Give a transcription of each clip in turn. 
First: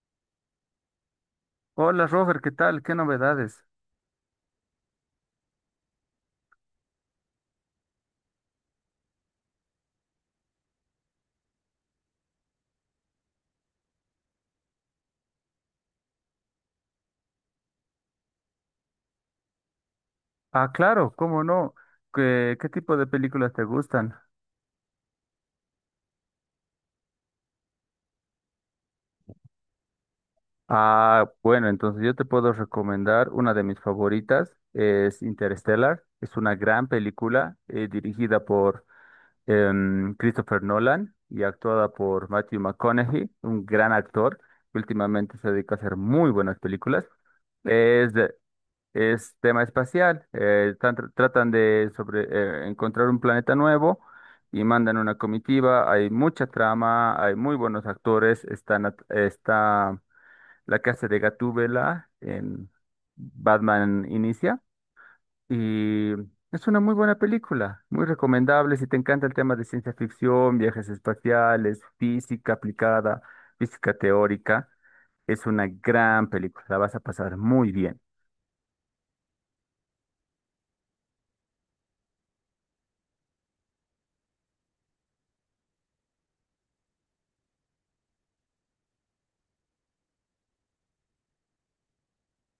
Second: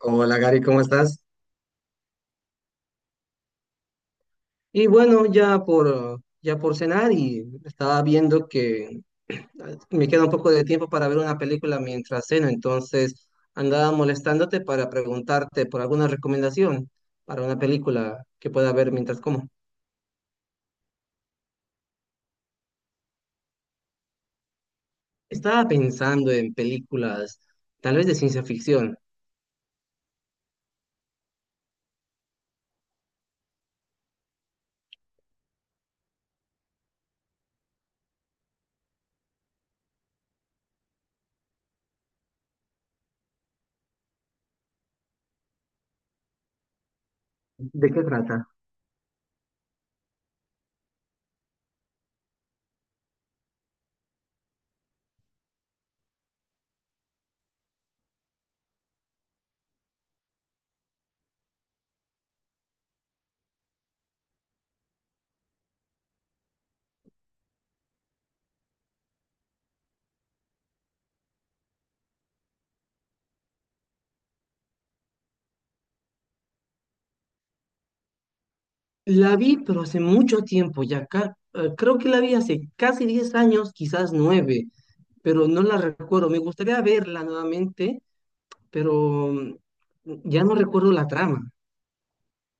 Hola Gary, ¿cómo estás? Hola Robert, ¿qué tal? ¿Qué novedades? Y bueno, ya por cenar y estaba viendo que me queda un poco de tiempo para ver una película mientras ceno, entonces andaba molestándote para preguntarte por alguna recomendación para una película que pueda ver mientras como. Ah, claro, ¿cómo no? ¿Qué tipo de películas te gustan? Estaba pensando en películas tal vez de ciencia ficción. Ah, bueno, entonces yo te puedo recomendar una de mis favoritas, es Interstellar. Es una gran película dirigida por Christopher Nolan y actuada por Matthew McConaughey, un gran actor que últimamente se dedica a hacer muy buenas películas. ¿De qué Es de- trata? es tema espacial. Tratan de sobre encontrar un planeta nuevo y mandan una comitiva. Hay mucha trama, hay muy buenos actores. Está la que hace de Gatúbela en Batman Inicia. Y es una muy buena película, muy recomendable. Si te encanta el tema de ciencia ficción, viajes espaciales, física aplicada, física teórica, es una gran película. La vas a pasar muy bien. La vi, pero hace mucho tiempo ya, creo que la vi hace casi 10 años, quizás nueve, pero no la recuerdo. Me gustaría verla nuevamente, pero ya no recuerdo la trama.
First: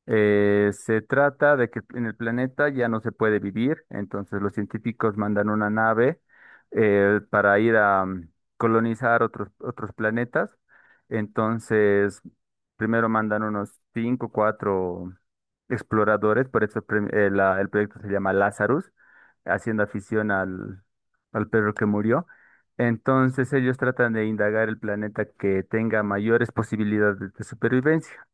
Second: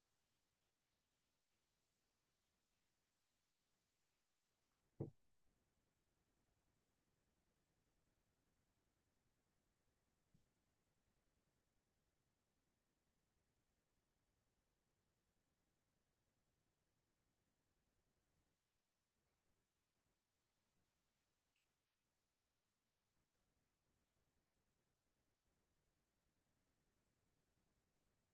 Se trata de que en el planeta ya no se puede vivir, entonces los científicos mandan una nave para ir a colonizar otros planetas. Entonces, primero mandan unos cinco, o cuatro exploradores, por eso el proyecto se llama Lazarus, haciendo afición al, al perro que murió. Entonces ellos tratan de indagar el planeta que tenga mayores posibilidades de supervivencia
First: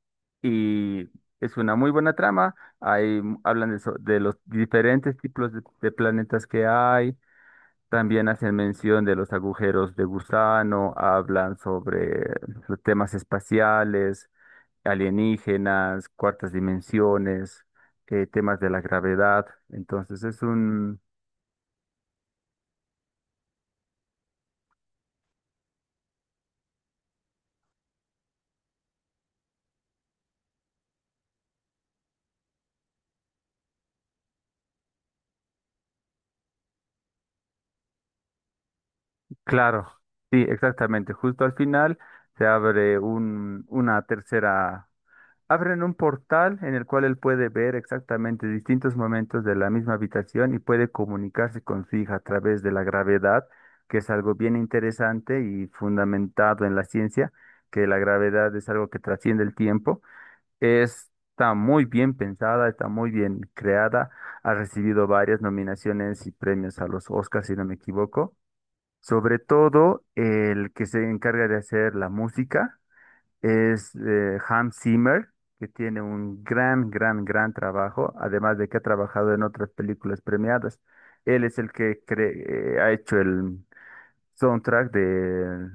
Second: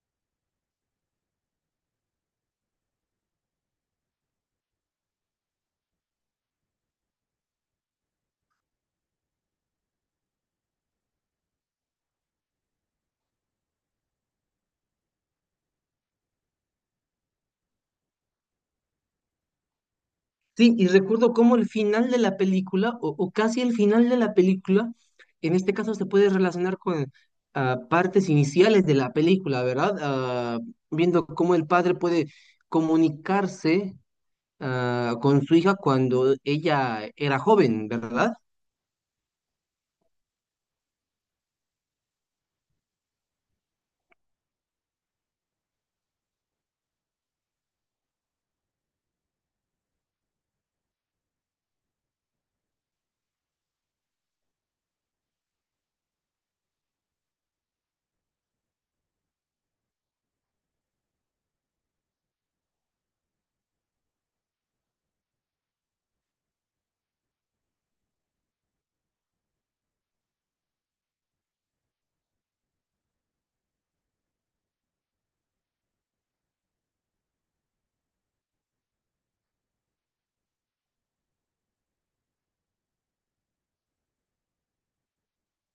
y es una muy buena trama. Ahí hablan de los diferentes tipos de planetas que hay. También hacen mención de los agujeros de gusano, hablan sobre los temas espaciales, alienígenas, cuartas dimensiones, temas de la gravedad. Entonces es Sí, y un... recuerdo cómo el final de la película, o casi el final de la película, en este caso se puede relacionar con partes iniciales de la película, ¿verdad? Viendo cómo el padre puede comunicarse con su hija cuando ella era joven, ¿verdad? Claro, sí, exactamente. Justo al final se abre un, una tercera. Abren un portal en el cual él puede ver exactamente distintos momentos de la misma habitación y puede comunicarse con su hija a través de la gravedad, que es algo bien interesante y fundamentado en la ciencia, que la gravedad es algo que trasciende el tiempo. Está muy bien pensada, está muy bien creada, ha recibido varias nominaciones y premios a los Oscars, si no me equivoco. Sobre todo el que se encarga de hacer la música es Hans Zimmer, que tiene un gran trabajo, además de que ha trabajado en otras películas premiadas. Él es el que ha hecho el soundtrack de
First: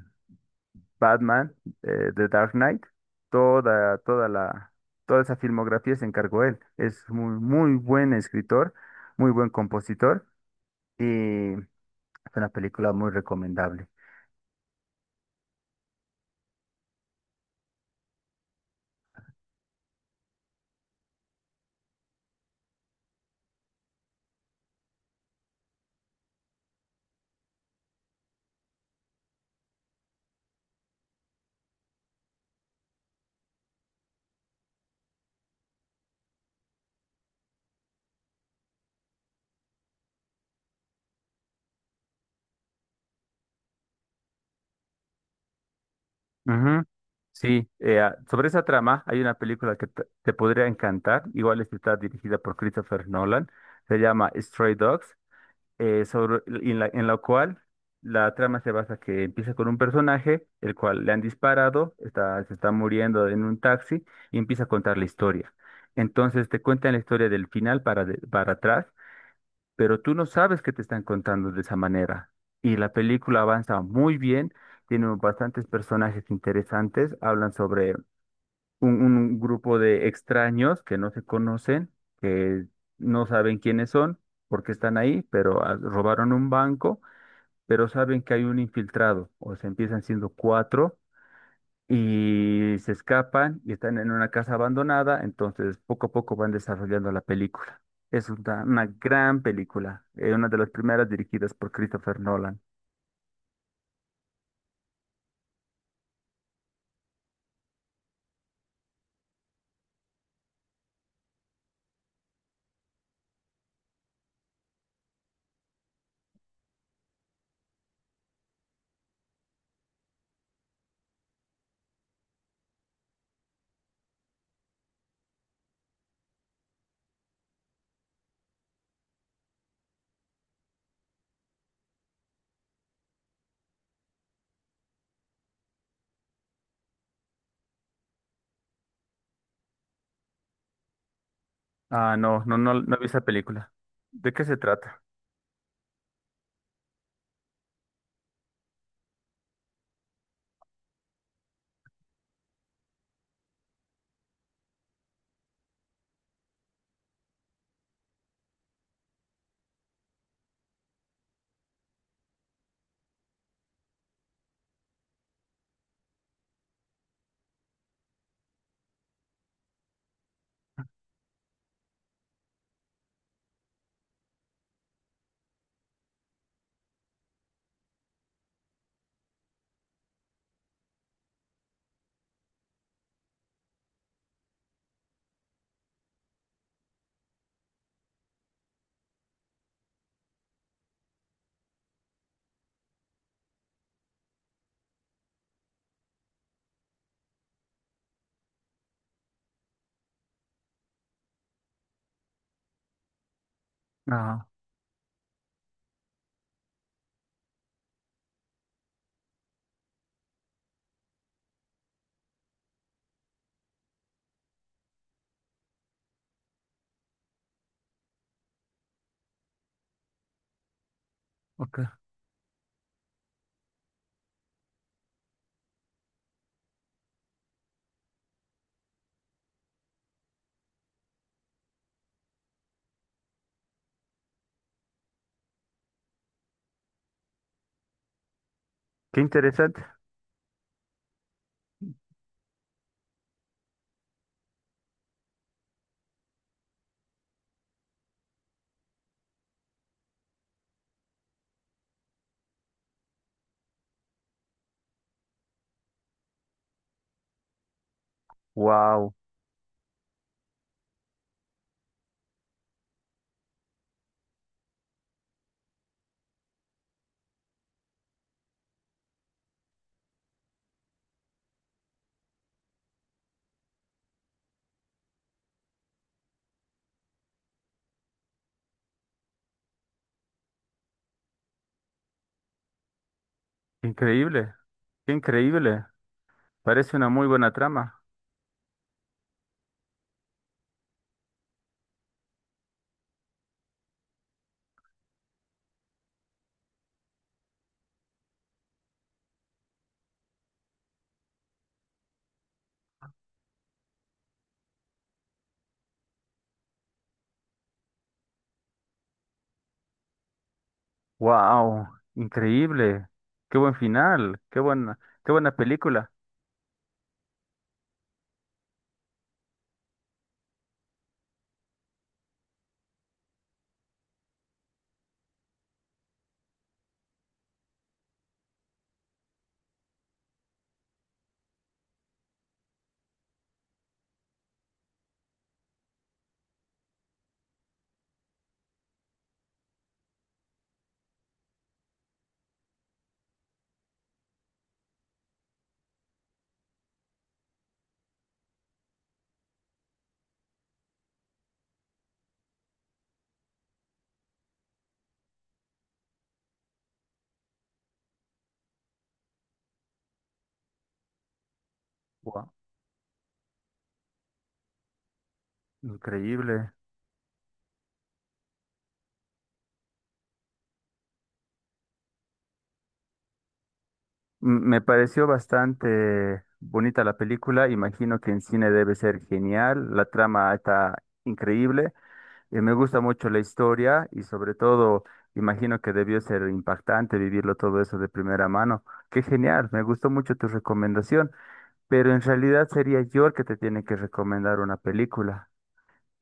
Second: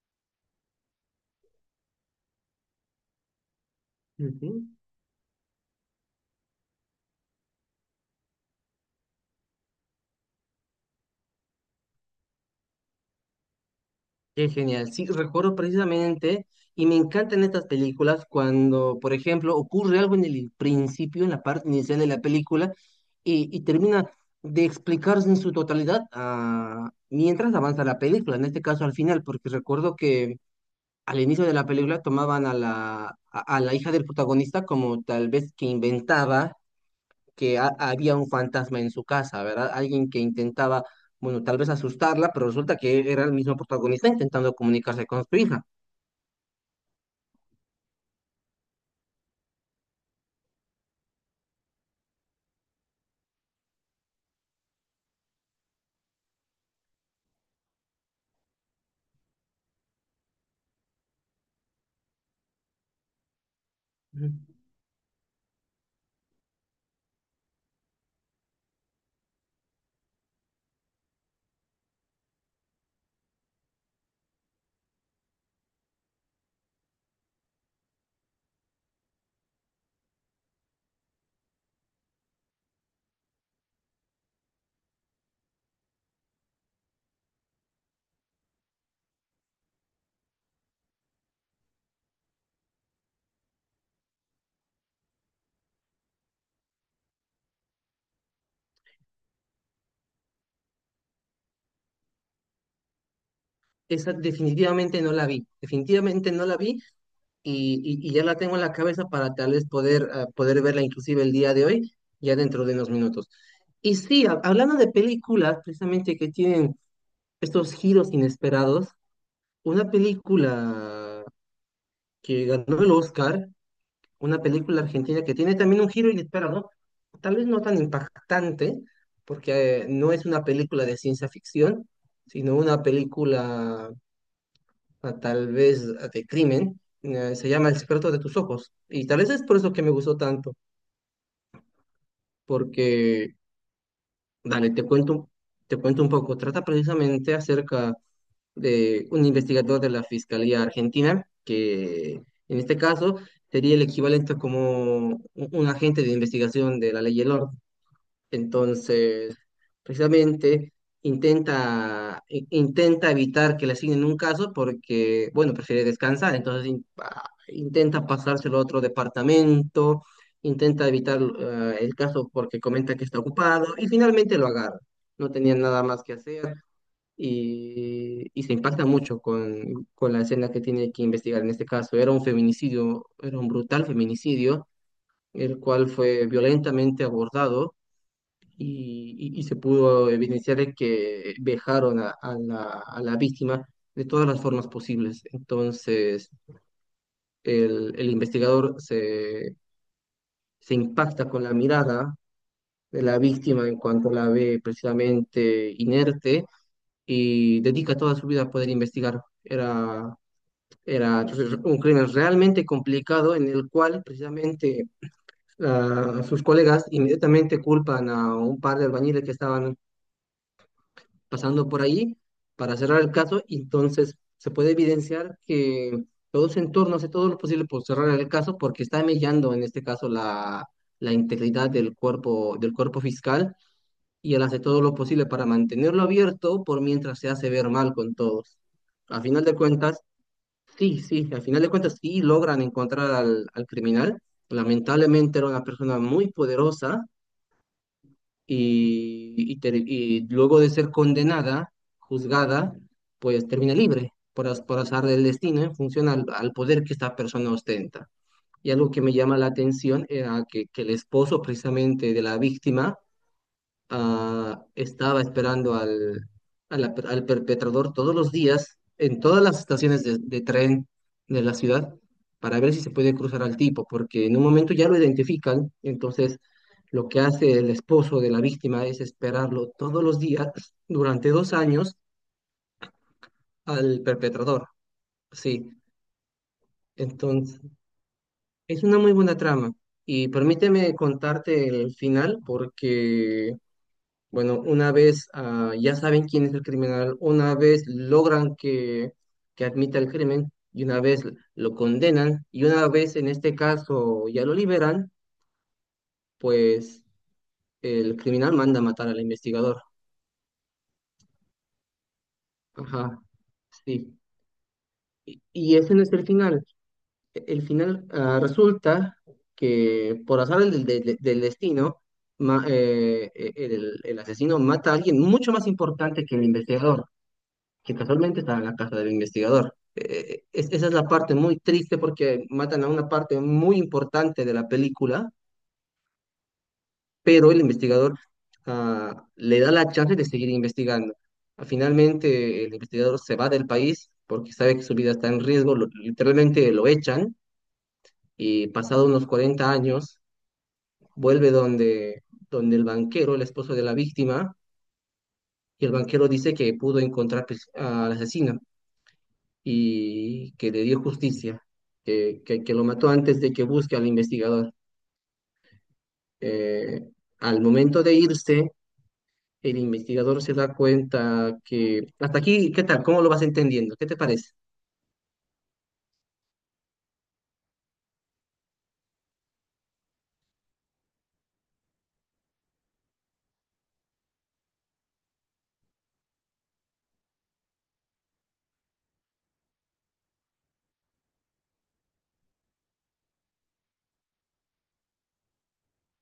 Batman, The Dark Knight. Toda, toda Ujú. la, toda esa filmografía se encargó él. Es muy buen escritor, muy buen compositor y es una película muy recomendable. Qué genial. Sí, recuerdo precisamente, y me encantan estas películas cuando, por ejemplo, ocurre algo en el principio, en la parte inicial de la película, y termina de explicarse en su totalidad, mientras avanza la película, en este caso al final, porque recuerdo que al inicio de la película tomaban a a la hija del protagonista como tal vez que inventaba que había un fantasma en su casa, ¿verdad? Alguien que intentaba, bueno, tal vez asustarla, pero resulta que era el mismo protagonista intentando comunicarse con su hija. Ujú. Sí, sobre esa trama hay una película que te podría encantar, igual esta está dirigida por Christopher Nolan, se llama Stray Dogs, sobre, en la cual la trama se basa que empieza con un personaje, el cual le han disparado, se está muriendo en un taxi Ujú. y empieza a contar la historia. Entonces te cuentan la historia del final para atrás, pero tú no sabes que te están contando de esa manera. Y la película avanza muy bien, tiene bastantes personajes interesantes, hablan sobre un grupo de extraños que no se conocen, que no saben quiénes son, porque están ahí, pero robaron un banco, pero saben que hay un infiltrado, o se empiezan siendo cuatro y se escapan y están en una casa abandonada, entonces poco a poco van desarrollando la película. Es una gran película, una de las primeras dirigidas por Christopher Nolan. Esa definitivamente no la vi, definitivamente no la vi, y ya la tengo en la cabeza para tal vez poder, poder verla inclusive el día de hoy, ya dentro de unos minutos. Y sí, hablando de películas, precisamente que tienen estos giros inesperados, una película que ganó el Oscar, una película argentina que tiene también un giro inesperado, ¿no? Tal vez no tan impactante, porque no es una película de ciencia ficción, sino una película tal vez de crimen, se llama El secreto de tus ojos, y tal vez es por eso que me gustó tanto, Ah, no, no, no, no vi esa porque película. ¿De qué se Dale, trata? Te cuento un poco. Trata precisamente acerca de un investigador de la Fiscalía Argentina, que en este caso sería el equivalente como un agente de investigación de la ley y el orden. Entonces, precisamente intenta evitar que le asignen un caso porque, bueno, prefiere descansar, entonces intenta pasárselo a otro departamento, intenta evitar el caso porque comenta que está ocupado y finalmente lo agarra. No tenía nada más que hacer y se impacta mucho con la escena que tiene que investigar en este caso. Era un feminicidio, era un brutal feminicidio, el cual fue violentamente abordado y se pudo evidenciar de que vejaron a, a la víctima de todas las formas posibles. Entonces, el investigador se impacta con la mirada de la víctima en cuanto la Ah, ve precisamente inerte y dedica toda su vida a poder investigar. Era, era entonces un crimen realmente complicado en el cual precisamente... sus colegas inmediatamente culpan a un par de albañiles que estaban pasando ok. por ahí para cerrar el caso y entonces se puede evidenciar que todo su entorno hace todo lo posible por cerrar el caso porque está mellando en este caso la integridad del cuerpo fiscal, y él hace todo lo posible para mantenerlo abierto por mientras se hace ver mal con todos. A Qué final de interesante. cuentas, sí, sí, al final de cuentas sí logran encontrar al criminal. Lamentablemente era una persona muy poderosa y luego de ser condenada, juzgada, pues termina libre por, por azar del destino en función al poder que esta persona ostenta. Y algo que me Wow, llama la atención era que el esposo precisamente de la víctima estaba esperando al, al perpetrador todos los días en todas las estaciones de tren de la ciudad para ver si se puede cruzar al tipo, porque en un momento ya lo identifican, entonces lo que hace el esposo de la víctima es esperarlo todos los días durante 2 años al increíble, perpetrador. qué Sí, increíble. Parece una muy buena entonces trama. es una muy buena trama. Y permíteme contarte el final porque bueno, una vez ya saben quién es el criminal, una vez logran que admita el crimen y una vez lo condenan y una vez en este caso ya lo liberan, pues el criminal manda a matar al investigador. Wow, increíble. Ajá, Qué buen sí. final, qué buena Y ese no película. es el final. El final resulta que por azar del destino, el asesino mata a alguien mucho más importante que el investigador, que casualmente estaba en la casa del investigador. Esa es la parte muy triste porque matan a una parte muy importante de la película, pero el investigador le da la chance de seguir investigando. Finalmente, el investigador se va del país porque sabe que su vida está en riesgo, literalmente lo echan y pasado unos 40 años vuelve donde, donde el banquero, el esposo de la víctima, y el banquero dice que pudo encontrar pues al asesino y que le dio justicia, Wow, que lo mató antes de que busque al investigador. increíble. Eh, Al momento de irse, el investigador se da cuenta que... Hasta aquí, ¿qué tal? ¿Cómo lo vas entendiendo? ¿Qué te parece? Me pareció bastante bonita la película, imagino que en cine debe ser genial, la trama está increíble, y me gusta mucho la historia y sobre todo imagino que debió ser impactante vivirlo todo eso de primera mano. Qué genial, me gustó mucho tu recomendación, pero en realidad sería yo el que te tiene que recomendar una película.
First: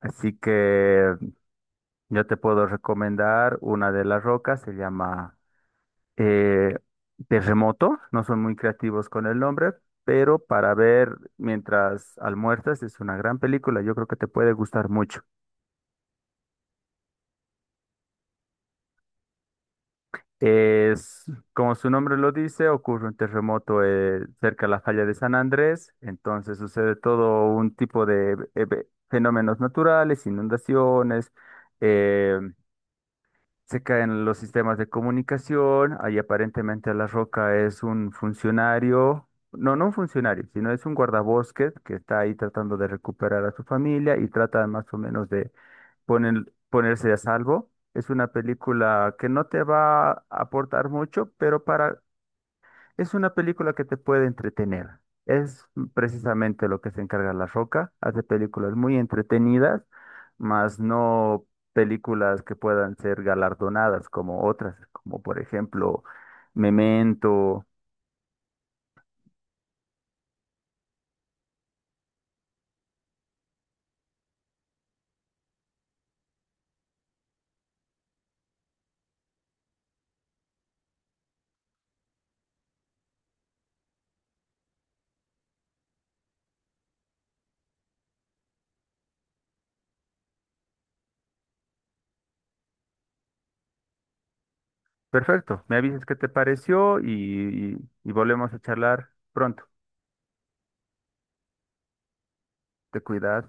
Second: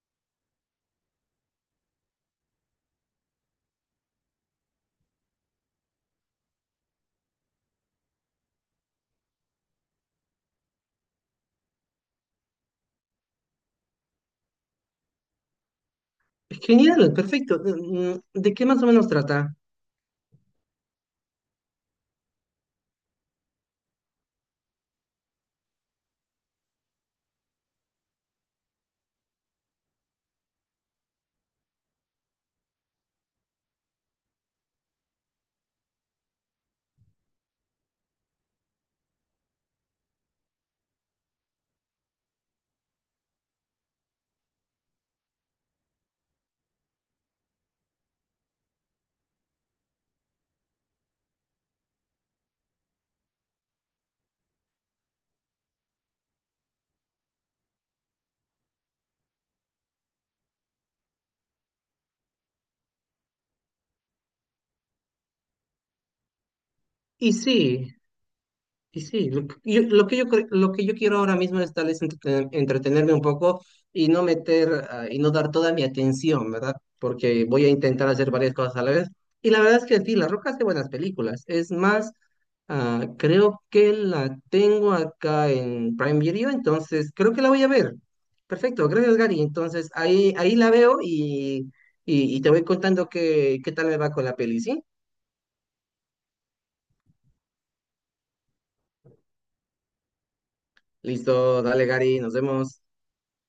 Así que yo te puedo recomendar una de las rocas, se llama eh, Terremoto, no son muy creativos con el nombre, pero para ver mientras almuerzas es una gran película, yo creo que te puede gustar mucho. Genial, perfecto. Mm, ¿de qué más o menos trata? Es, como su nombre lo dice, ocurre un terremoto cerca de la falla de San Andrés, entonces sucede todo un tipo de fenómenos naturales, inundaciones, eh, se caen los sistemas de comunicación. Ahí aparentemente La Roca es un funcionario, no un funcionario, sino es un guardabosques que está ahí tratando de recuperar a su familia y trata más o menos de ponerse a salvo. Es una película que no te va a aportar mucho, pero para es una película que te puede entretener. Es precisamente lo que se encarga La Roca. Hace películas muy entretenidas, mas no películas que puedan ser galardonadas como otras, como por ejemplo Y Memento. sí, y sí, lo que yo quiero ahora mismo es tal vez entretenerme un poco y no meter y no dar toda mi atención, ¿verdad? Porque voy a intentar hacer varias cosas a la vez. Y la verdad es que sí, La Roca hace buenas películas. Es más, creo que la tengo acá en Prime Video, entonces creo que la voy a ver. Perfecto, gracias Gary. Entonces ahí, ahí la veo y te voy contando qué, qué tal me va con la peli, ¿sí? Perfecto, me avisas qué te pareció y volvemos a charlar pronto. Listo, dale Gary, nos vemos. Te cuidas.